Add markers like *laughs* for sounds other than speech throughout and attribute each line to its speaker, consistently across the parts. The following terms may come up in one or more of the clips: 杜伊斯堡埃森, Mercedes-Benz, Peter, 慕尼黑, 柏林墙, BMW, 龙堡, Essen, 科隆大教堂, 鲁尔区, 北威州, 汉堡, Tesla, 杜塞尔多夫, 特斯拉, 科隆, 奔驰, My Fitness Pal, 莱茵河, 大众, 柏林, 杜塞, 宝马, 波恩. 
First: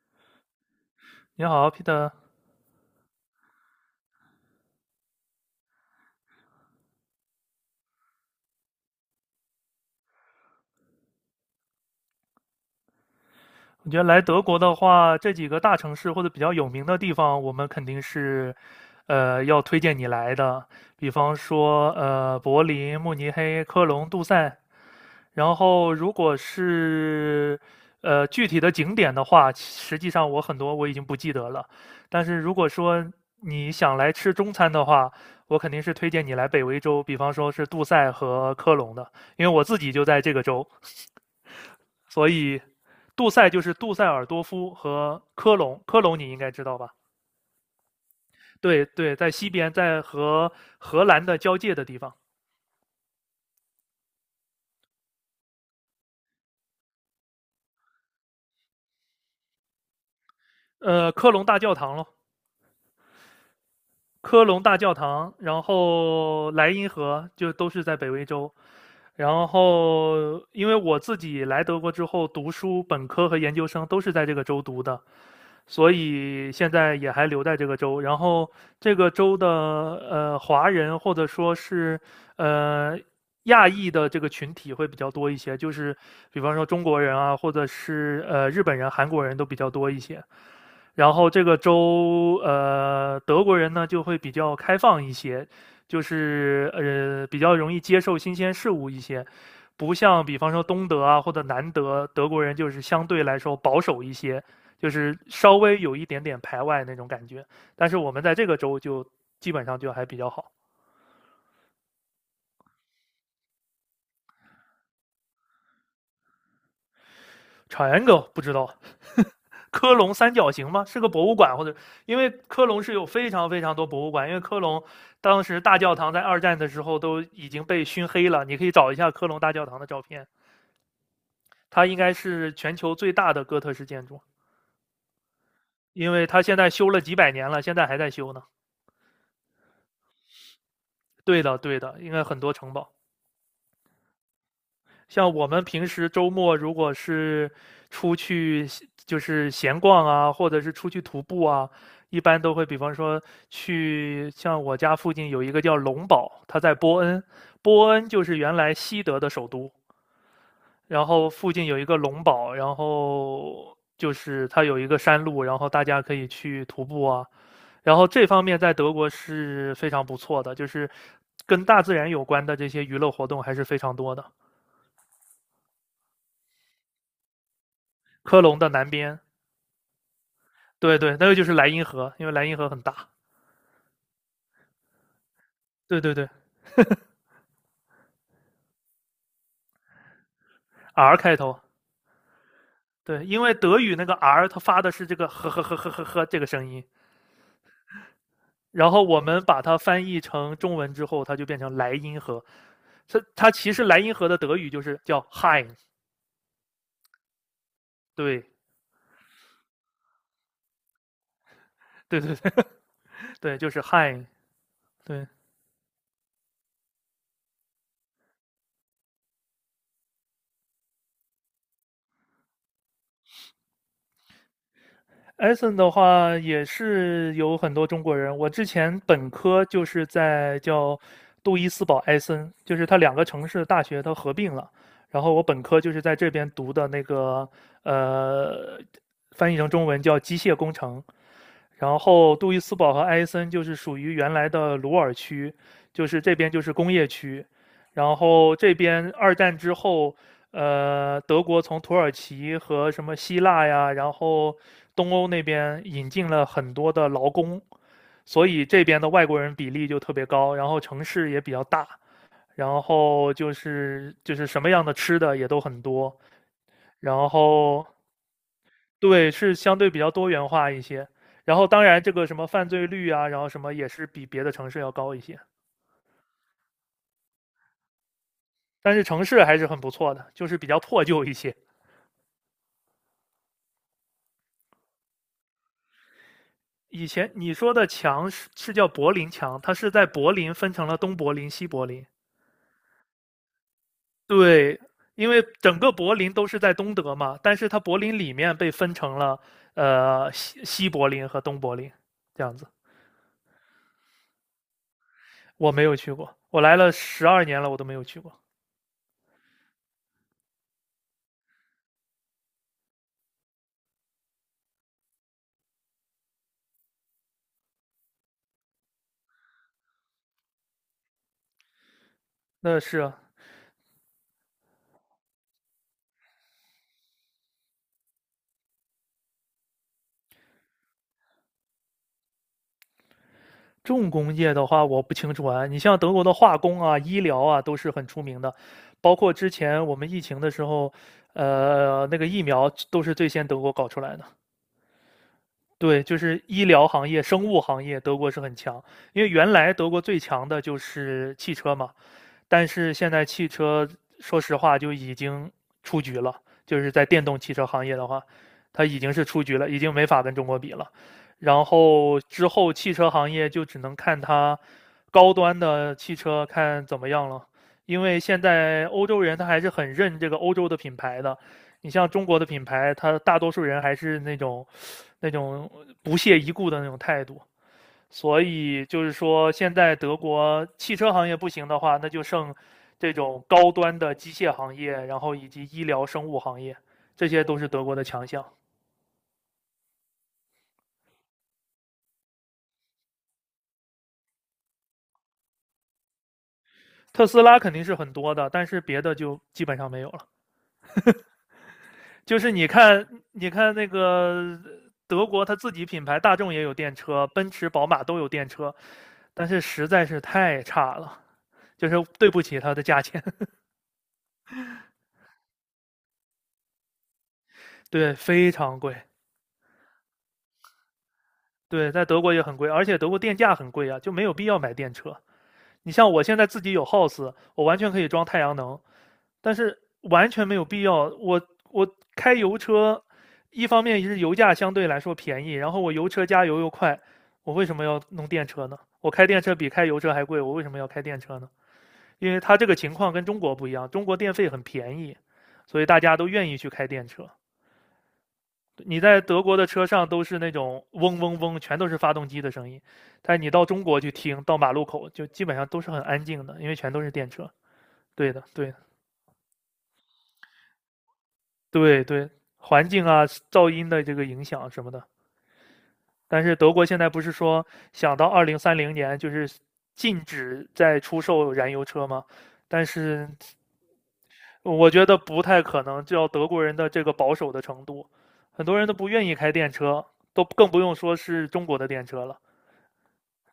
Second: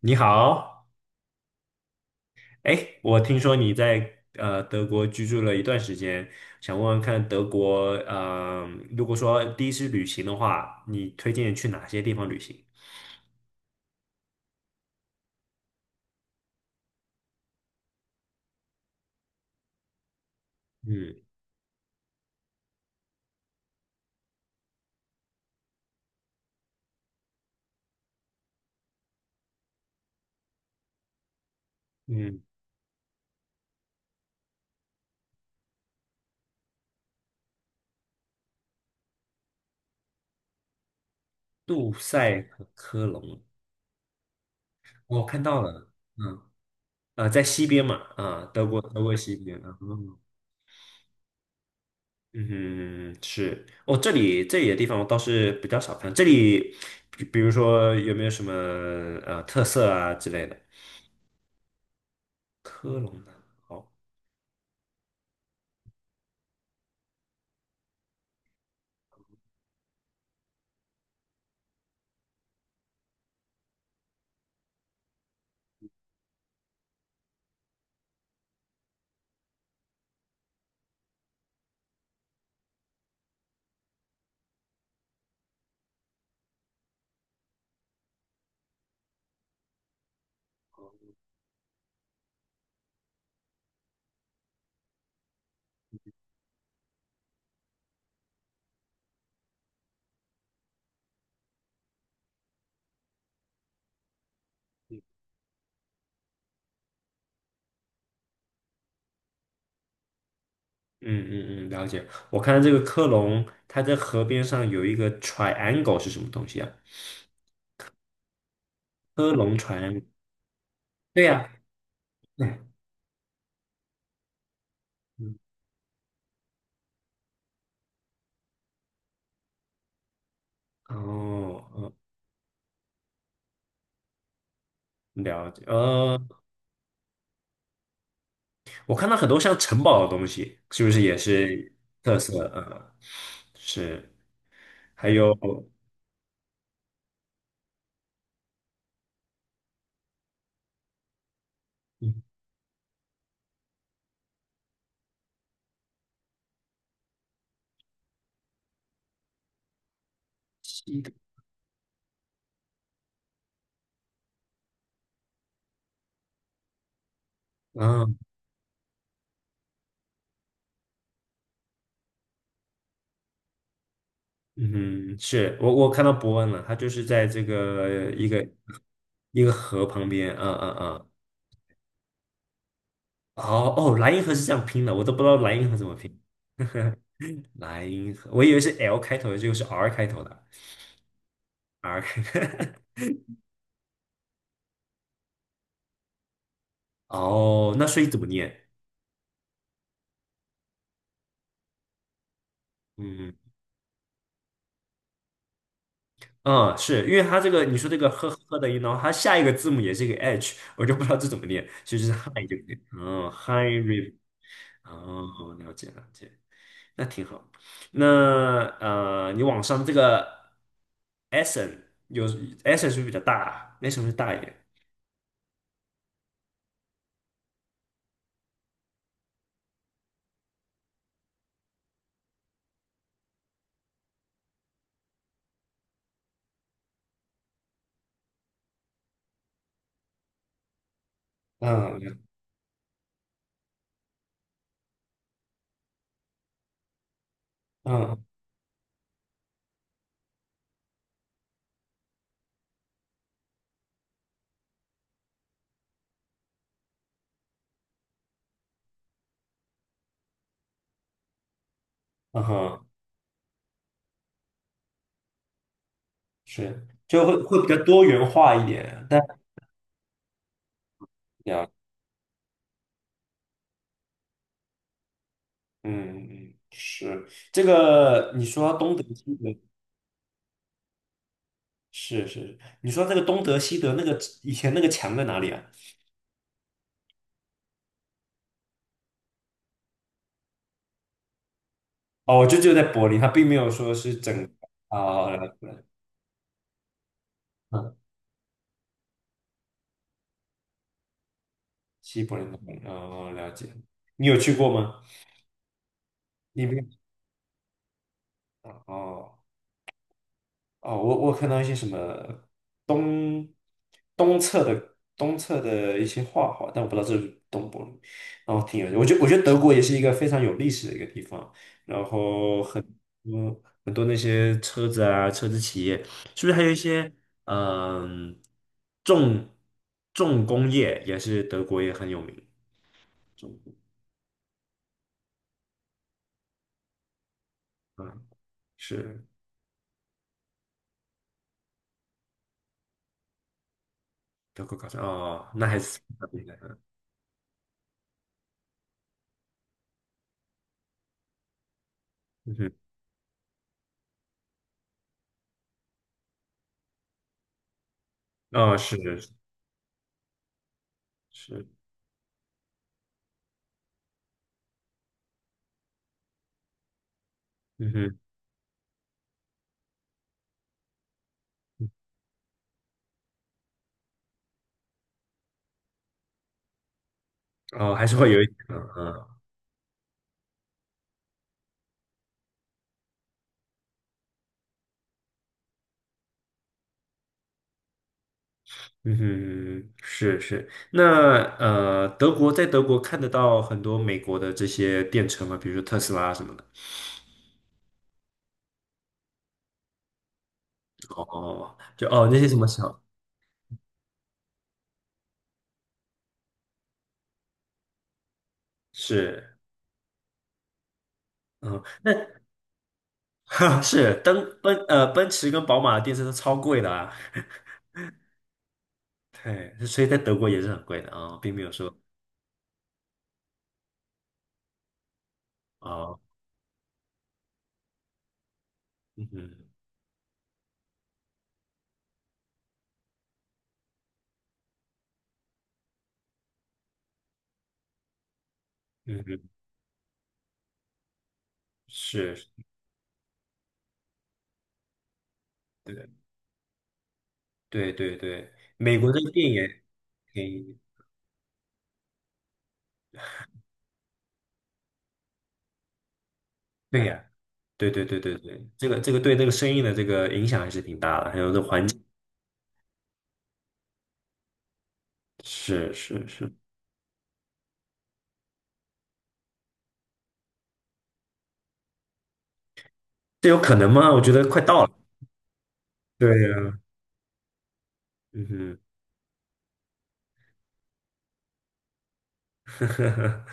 Speaker 1: 你好，
Speaker 2: 你好，Peter。
Speaker 1: 哎，我听说你在德国居住了一段时间，想问问看德国，如果说第一次旅行的话，你推荐去哪些地方旅行？
Speaker 2: 我觉得来德国的话，这几个大城市或者比较有名的地方，我们肯定是，要推荐你来的。比
Speaker 1: 嗯
Speaker 2: 方说，柏林、慕尼黑、科隆、杜塞。然后，如果是具体的景点的话，实际上我很多我已经不记得了。但是
Speaker 1: 嗯，
Speaker 2: 如果说你想来吃中餐的话，我肯定是推荐你来北威州，比方说是杜塞和科隆的，因为我自己就在这个州。
Speaker 1: 杜
Speaker 2: 所
Speaker 1: 塞
Speaker 2: 以
Speaker 1: 和科
Speaker 2: 杜
Speaker 1: 隆，
Speaker 2: 塞就是杜塞尔多夫和
Speaker 1: 我看
Speaker 2: 科
Speaker 1: 到
Speaker 2: 隆，
Speaker 1: 了，
Speaker 2: 科隆你应
Speaker 1: 嗯，
Speaker 2: 该知道吧？
Speaker 1: 在西边嘛，啊、德国
Speaker 2: 对
Speaker 1: 德
Speaker 2: 对，
Speaker 1: 国
Speaker 2: 在
Speaker 1: 西
Speaker 2: 西
Speaker 1: 边，
Speaker 2: 边，
Speaker 1: 啊
Speaker 2: 在
Speaker 1: 嗯
Speaker 2: 和荷兰的交界的地方，
Speaker 1: 嗯是，哦，这里的地方我倒是比较少看，这里比如说有没有什么特色啊之类的？
Speaker 2: 科隆大教堂咯，
Speaker 1: 科隆的，好。
Speaker 2: 科隆大教堂，然后莱茵河就都是在北威州。然后，因为我自己来德国之后读书，本科和研究生都是在这个州读的，所以现在也还留在这个州。然后这个州的华人或者说是呃亚裔的这个群体会比较多一些，就是比方说中国人啊，或者是日本人、韩国人都比较多一些。然后这个州，德国人呢就会比较开放一些，就是比较容易接受新鲜事物一些，不像比方说东德啊或者南德，德国人就是相对来说保守一些，就是稍微有一点点排外那种感觉。但是我们在这个州就基本上就还比较好。
Speaker 1: 嗯嗯嗯，了解。我看到这个科隆，它在河边上有一个 triangle 是什么东西啊？
Speaker 2: 长 r i 不知道，
Speaker 1: 科隆
Speaker 2: 科
Speaker 1: triangle，
Speaker 2: 隆三角形吗？是个
Speaker 1: 对
Speaker 2: 博物
Speaker 1: 呀、
Speaker 2: 馆，或者因为
Speaker 1: 对，
Speaker 2: 科隆是有非常非常多博物馆，因为科隆
Speaker 1: 嗯，
Speaker 2: 当时大教堂在二战的时候都已经被熏黑了，你可以找一下科隆大教堂的照片，
Speaker 1: 哦，
Speaker 2: 它
Speaker 1: 嗯，
Speaker 2: 应该是全球最大的哥特式建筑，
Speaker 1: 了解。
Speaker 2: 因为它现在修了几百年了，现在还在修呢。
Speaker 1: 我看到很多像城堡的东西，是不是也
Speaker 2: 对的，
Speaker 1: 是
Speaker 2: 对的，应
Speaker 1: 特
Speaker 2: 该很
Speaker 1: 色？
Speaker 2: 多城堡。
Speaker 1: 是，还
Speaker 2: 像
Speaker 1: 有，
Speaker 2: 我们平时周末如果是出去就是闲逛啊，或者是出去徒步啊，一
Speaker 1: 嗯，
Speaker 2: 般都会比方说去像我家附近有一个叫龙堡，它在波恩，波恩就是原来西德的首都，
Speaker 1: 西
Speaker 2: 然
Speaker 1: 的
Speaker 2: 后附近有一个龙堡，然后就是它有一个山路，然后大家可以去徒步啊，然后
Speaker 1: 嗯
Speaker 2: 这方面在德国是非常不错的，就是跟大自然有关的这些娱乐活动还是非常多的。
Speaker 1: 嗯，是我看到伯恩了，他就是在这个
Speaker 2: 科隆的南边，
Speaker 1: 一个河旁边，嗯嗯
Speaker 2: 对
Speaker 1: 嗯，
Speaker 2: 对，那个就是莱茵河，因为莱茵河很大。
Speaker 1: 哦哦，莱茵河是这样拼的，我都不知道莱茵河怎么
Speaker 2: 对对
Speaker 1: 拼。
Speaker 2: 对
Speaker 1: *laughs* 莱茵河，我以为是 L 开头的，结果是 R 开头的
Speaker 2: ，R 开头。
Speaker 1: ，R *laughs* 开头。
Speaker 2: 对，因为德语那个 R 它发的是这个呵呵呵呵呵呵这个声音，
Speaker 1: *laughs* 哦，那所以怎么念？
Speaker 2: 然后我们把它翻译成中文之后，它就变成莱茵河。它
Speaker 1: 嗯
Speaker 2: 它其实莱茵河的德语就是叫 Hein。
Speaker 1: 嗯，是因为它这个你说这个呵
Speaker 2: 对
Speaker 1: 呵的音，然后它下一个字母也是一个 H，*laughs* 我就不知道这怎么念，所以就是
Speaker 2: 对对
Speaker 1: Hi
Speaker 2: 对
Speaker 1: 就可以。嗯
Speaker 2: 对，
Speaker 1: ，Hi
Speaker 2: 就是
Speaker 1: River。
Speaker 2: Hein。对，
Speaker 1: 哦，了解了解，那挺好。那你网上这个 Essen 是不是比较大？Essen 是不是大一点？
Speaker 2: e 森的话也是有很多中国人。我之前本科就是在叫杜伊斯堡埃森，就是它两个城市的大学它合并了。然后我本科就是在这边读的那个，呃，翻译成中文叫机械工程。然
Speaker 1: 嗯
Speaker 2: 后杜伊斯堡和埃森就是属于原来的鲁尔区，就是这边就是工业区，然
Speaker 1: 嗯
Speaker 2: 后这边二战之后，德国从土耳其和什么希腊呀，然后东欧那边引进了很多的劳工，所以这边的外国人比例就特别高，然后城市也比较大，
Speaker 1: 嗯
Speaker 2: 然
Speaker 1: 哼，
Speaker 2: 后就是什么样的吃的也都很多，
Speaker 1: 是，就
Speaker 2: 然
Speaker 1: 会会比较
Speaker 2: 后
Speaker 1: 多元化一点，但
Speaker 2: 对，是相对比较多元化一些。然后
Speaker 1: 呀，
Speaker 2: 当然这个什么犯罪率啊，然后什么也是比别的城市要高一些，
Speaker 1: 嗯嗯，是这个，你说东
Speaker 2: 但
Speaker 1: 德
Speaker 2: 是城
Speaker 1: 西
Speaker 2: 市
Speaker 1: 德，
Speaker 2: 还是很不错的，就是比较破旧一些。
Speaker 1: 是是，你说这个东德西德那个以前那个墙在哪里啊？
Speaker 2: 以前你说的墙是叫柏林墙，它是在柏林分成了东柏林、西柏林。
Speaker 1: 哦，就在柏林，它并没有说是整个
Speaker 2: 对，因
Speaker 1: 啊，
Speaker 2: 为
Speaker 1: 了解
Speaker 2: 整
Speaker 1: 了
Speaker 2: 个柏林都是在东德嘛，但是它
Speaker 1: 嗯，
Speaker 2: 柏林里面被分成了西柏林和东柏林
Speaker 1: 西柏
Speaker 2: 这
Speaker 1: 林的
Speaker 2: 样子。
Speaker 1: 柏林，哦，了解，你有去过吗？
Speaker 2: 我没有去过，我
Speaker 1: 你没
Speaker 2: 来
Speaker 1: 有？
Speaker 2: 了12年了，我都没有去过。
Speaker 1: 哦。哦，我看到一些什么东东侧的一些画画，但我不知道这是东柏林，然后挺有趣。我觉得德国也是一个非常有历史的一个地方，然后
Speaker 2: 那
Speaker 1: 很
Speaker 2: 是啊
Speaker 1: 多很多那些车子啊，车子企业，是不是还有一些嗯重重工业也是德国也很有名？
Speaker 2: 重工业的话，我不清楚啊。你像德国的化工啊、医疗啊，都是很出
Speaker 1: 嗯，
Speaker 2: 名的。包
Speaker 1: 是
Speaker 2: 括之前我们疫情的时候，那个疫苗都是最先德国搞出来的。
Speaker 1: 德国搞的哦，那还是
Speaker 2: 对，就是医疗行业、生物行业，德国是很强。因为原来德国最强的就是汽车嘛，
Speaker 1: 嗯
Speaker 2: 但
Speaker 1: 哼，
Speaker 2: 是现在汽车，说实话就已经出局了，就是在电动汽车行业的话，
Speaker 1: 哦
Speaker 2: 它
Speaker 1: 是
Speaker 2: 已经是出局了，已经没法跟中国比了。然
Speaker 1: 是
Speaker 2: 后之后汽车行业就只能看它高端的汽车看怎么样了，
Speaker 1: 嗯
Speaker 2: 因
Speaker 1: 哼，
Speaker 2: 为现在欧洲人他还是很认这个欧洲的品牌的。你像中国的品牌，它大多数人还是那种不屑一顾的那种态度，
Speaker 1: 哦还是会
Speaker 2: 所
Speaker 1: 有一点
Speaker 2: 以
Speaker 1: 嗯
Speaker 2: 就是
Speaker 1: 嗯。
Speaker 2: 说，现在德国汽车行业不行的话，那就剩这种高端的机械行业，然后以及医疗生物行业，这些都是德国的强项。
Speaker 1: 嗯哼，是是。那德国在德国看得到很多美国的这些电车嘛，比如说特斯拉什么的。
Speaker 2: 特斯拉肯定是很多的，但是别的就基本上没有了。
Speaker 1: 哦，就哦那
Speaker 2: 就
Speaker 1: 些
Speaker 2: 是
Speaker 1: 什么
Speaker 2: 你
Speaker 1: 小
Speaker 2: 看，你看那个德国，它自己品牌大众也有电车，奔驰、宝马都有电车，但
Speaker 1: 是，
Speaker 2: 是实在是太差了，
Speaker 1: 嗯，
Speaker 2: 就是
Speaker 1: 那
Speaker 2: 对不起它的价钱，
Speaker 1: *laughs* 哈是登奔驰跟宝马的电车都超贵的啊。
Speaker 2: 对，非常贵。
Speaker 1: *laughs* 对，所以在德国也是很贵的啊，并没有
Speaker 2: 对，
Speaker 1: 说
Speaker 2: 在德国也很贵，而且德国电价很贵啊，就没有必要买电车。你像
Speaker 1: 啊，
Speaker 2: 我现在自己有 house，我完全可以装太阳能，
Speaker 1: 嗯
Speaker 2: 但
Speaker 1: 哼
Speaker 2: 是完全没有必要。我开油车，一方面是油价相对来说便宜，然后我油车加油又快，我为什么要弄电车呢？我
Speaker 1: 嗯
Speaker 2: 开电
Speaker 1: 哼，
Speaker 2: 车比开油车还贵，我为什么要开电车呢？因为
Speaker 1: 是，
Speaker 2: 它这个情况跟中国不一样，中国电费很便宜，所以大家
Speaker 1: 对
Speaker 2: 都愿意去开电车。
Speaker 1: 对对对，美
Speaker 2: 你
Speaker 1: 国这
Speaker 2: 在
Speaker 1: 个
Speaker 2: 德
Speaker 1: 电
Speaker 2: 国的
Speaker 1: 也
Speaker 2: 车上都是
Speaker 1: 便
Speaker 2: 那
Speaker 1: 宜，
Speaker 2: 种嗡嗡嗡，全都是发动机的声音，但你到中国去听，到马路口就基本上都是很安静的，因为全都
Speaker 1: 对
Speaker 2: 是
Speaker 1: 呀。
Speaker 2: 电车。
Speaker 1: 对对对
Speaker 2: 对
Speaker 1: 对
Speaker 2: 的，
Speaker 1: 对，
Speaker 2: 对的，
Speaker 1: 这个对那个生意的这个影响还是挺大的，还有这环境。
Speaker 2: 对对，环境啊、噪音的这个影响什么的。
Speaker 1: 是是
Speaker 2: 但
Speaker 1: 是，
Speaker 2: 是德国现在不是说想到2030年就是禁止再出售燃油车吗？但是
Speaker 1: 这有可能吗？我觉得快到了。
Speaker 2: 我觉得不太可能，就要德
Speaker 1: 对
Speaker 2: 国人
Speaker 1: 呀、
Speaker 2: 的这个保守的程度，很
Speaker 1: 嗯
Speaker 2: 多人都不愿意开电车，都更不用说是中国的电车了。
Speaker 1: 哼，*laughs*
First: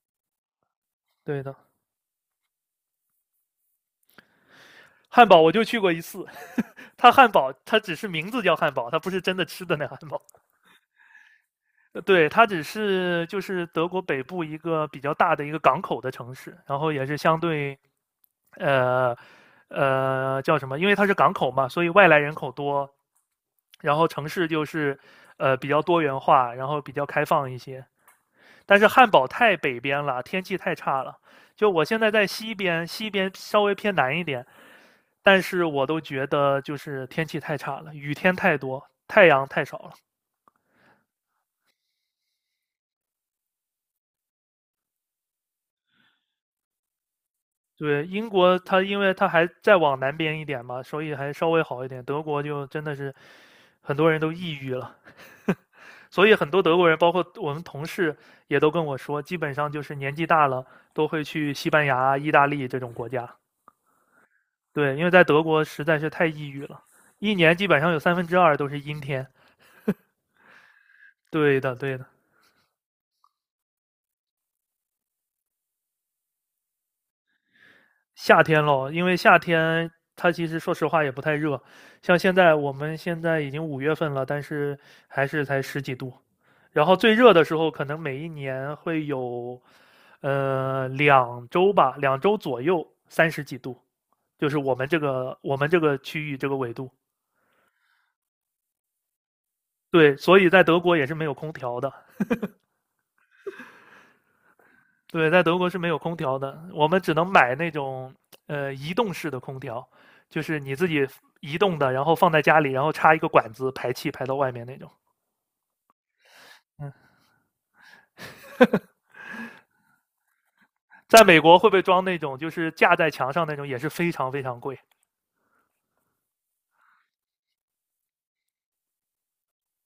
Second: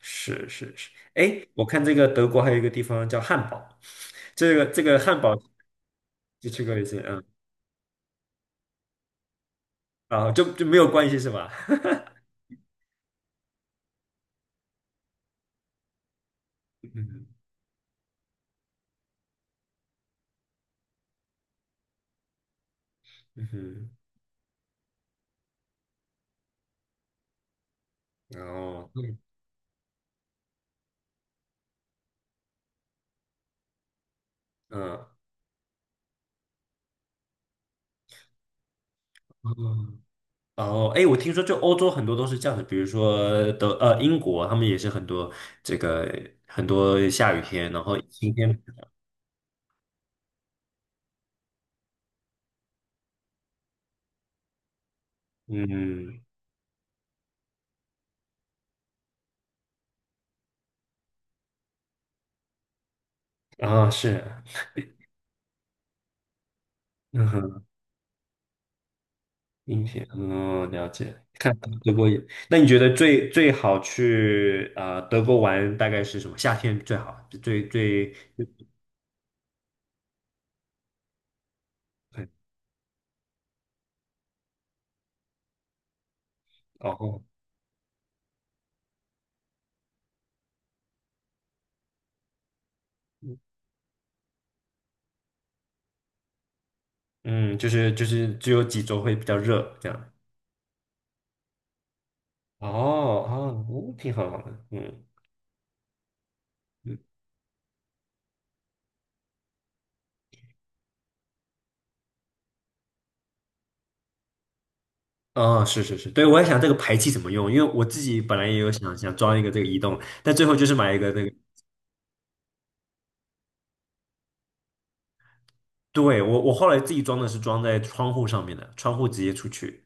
Speaker 1: 是是是。
Speaker 2: 对
Speaker 1: 哎，
Speaker 2: 的，
Speaker 1: 我看这个德国还有一个地方叫汉堡，这个汉
Speaker 2: 汉
Speaker 1: 堡
Speaker 2: 堡我就去过一次，
Speaker 1: 就去过一次，
Speaker 2: 它
Speaker 1: 嗯，
Speaker 2: 汉堡它只是名字叫汉堡，它不是真的吃的那汉堡。
Speaker 1: 啊，就没有关系是吧？*laughs*
Speaker 2: 呃对，它只是就是德国北部一个比较大的一个港口的城市，然后也是
Speaker 1: 嗯
Speaker 2: 相对呃叫什么？因为它是港口嘛，所以外来人口多，
Speaker 1: 嗯哼，
Speaker 2: 然后城市就是比较多元化，然后比较开放一些。
Speaker 1: 然
Speaker 2: 但是
Speaker 1: 后
Speaker 2: 汉
Speaker 1: 嗯
Speaker 2: 堡太北边了，天气太差了。就我现在在西边，西边稍微偏南一点，
Speaker 1: 嗯
Speaker 2: 但是我都觉得就是天气太差了，雨天太多，太阳太少了。
Speaker 1: 嗯然后哎，我听说就欧洲很多都是这样的，比如说英国，他们也是很多这个很多下雨天，然后
Speaker 2: 对，英
Speaker 1: 晴
Speaker 2: 国
Speaker 1: 天，
Speaker 2: 它因为它还再往南边一点嘛，所以还稍微好一点。德国就真的是很多人都抑郁了，*laughs*
Speaker 1: 嗯
Speaker 2: 所以很多德国人，包括我们同事也都跟我说，基本上就是年纪大了都会去西班牙、意大利这种国家。
Speaker 1: 啊是，
Speaker 2: 对，因为在德国实在是太抑郁了，
Speaker 1: 嗯
Speaker 2: 一年
Speaker 1: 哼。
Speaker 2: 基本上有三分之二都是阴天。
Speaker 1: 音频，嗯，了解。看
Speaker 2: 对的，
Speaker 1: 德
Speaker 2: 对的。
Speaker 1: 国也，那你觉得最最好去啊、德国玩大概是什么？夏天最好，就最最
Speaker 2: 夏
Speaker 1: 最
Speaker 2: 天咯，因为夏天它其实说实话也不太热，像我们现在已经5月份了，但是还是才十几度。然后最
Speaker 1: 哦，
Speaker 2: 热的时候，可能每一年会有，两周吧，两周左右30几度，就是我们这个区域这个纬度。
Speaker 1: 嗯，就是只有几周会比较热这样。
Speaker 2: 对，所以在德国也是没有空调的。
Speaker 1: 哦哦，嗯挺好的，嗯
Speaker 2: 对，在德国是没有空调的，我
Speaker 1: 嗯，
Speaker 2: 们只能买那种移动式的空调，就是你自己移动的，然后放在家里，然后插一个管子排气排到外面那种。
Speaker 1: 哦，是是是，对，我也想这个
Speaker 2: 嗯，
Speaker 1: 排气怎么用，因为我自己本来也有想想装一个这个移动，但最后就是买一个那
Speaker 2: 在
Speaker 1: 个，
Speaker 2: 美国会不会装那种就是架在墙上那种，也是非常非常贵
Speaker 1: 对，我后来自己装的是装在窗户上面的，窗户直接出去，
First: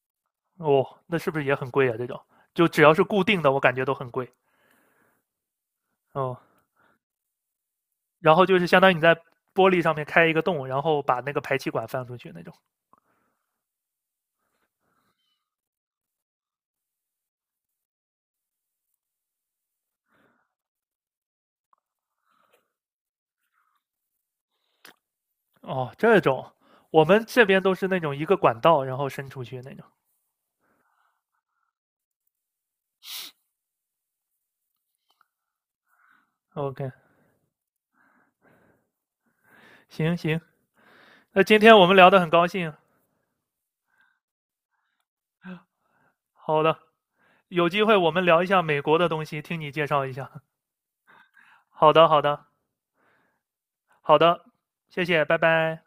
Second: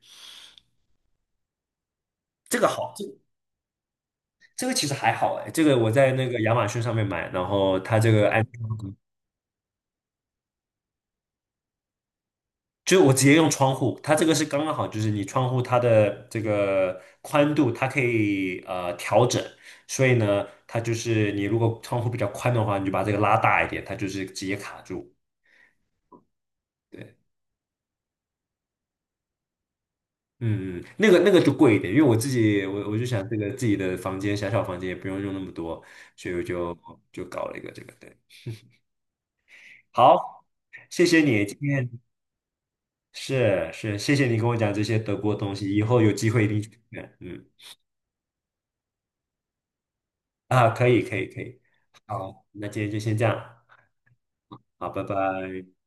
Speaker 2: 哦，那是不是也很贵啊？这种
Speaker 1: 这个
Speaker 2: 就只要
Speaker 1: 好，
Speaker 2: 是固定的，我感觉都很贵
Speaker 1: 这个其实还好哎，这个我在那个
Speaker 2: 哦。
Speaker 1: 亚马逊上面买，然后它这个
Speaker 2: 然后
Speaker 1: 安，
Speaker 2: 就是相当于你在玻璃上面开一个洞，然后把那个排气管放出去那种。
Speaker 1: 就是我直接用窗户，它这个是刚刚好，就是你窗户它的这个宽度它可以调整，所以呢，它就是你如果窗户比较宽的话，你就把这个拉大一点，它就是直接卡住。
Speaker 2: 哦，这种我
Speaker 1: 对，
Speaker 2: 们这边都是那种一个管道，然后伸出去那种。
Speaker 1: 嗯，嗯，那个就贵一点，因为我自己我就想这个自己的房间小房间也不用用那么多，所以我就
Speaker 2: OK，
Speaker 1: 就搞了一个这个，对，
Speaker 2: 行行，
Speaker 1: 好，谢谢
Speaker 2: 那
Speaker 1: 你今
Speaker 2: 今天我们
Speaker 1: 天。
Speaker 2: 聊得很高兴。
Speaker 1: 是是，谢谢你跟我讲这些德国东西，以后有机会一定
Speaker 2: 好
Speaker 1: 去
Speaker 2: 的，
Speaker 1: 看嗯，
Speaker 2: 有机会我们聊一下美国的东西，听你介绍一下。
Speaker 1: 啊，可以可以可以，
Speaker 2: 好的，好的，
Speaker 1: 好，那今天就先这样，
Speaker 2: 好的，
Speaker 1: 好，拜
Speaker 2: 谢谢，拜
Speaker 1: 拜。
Speaker 2: 拜。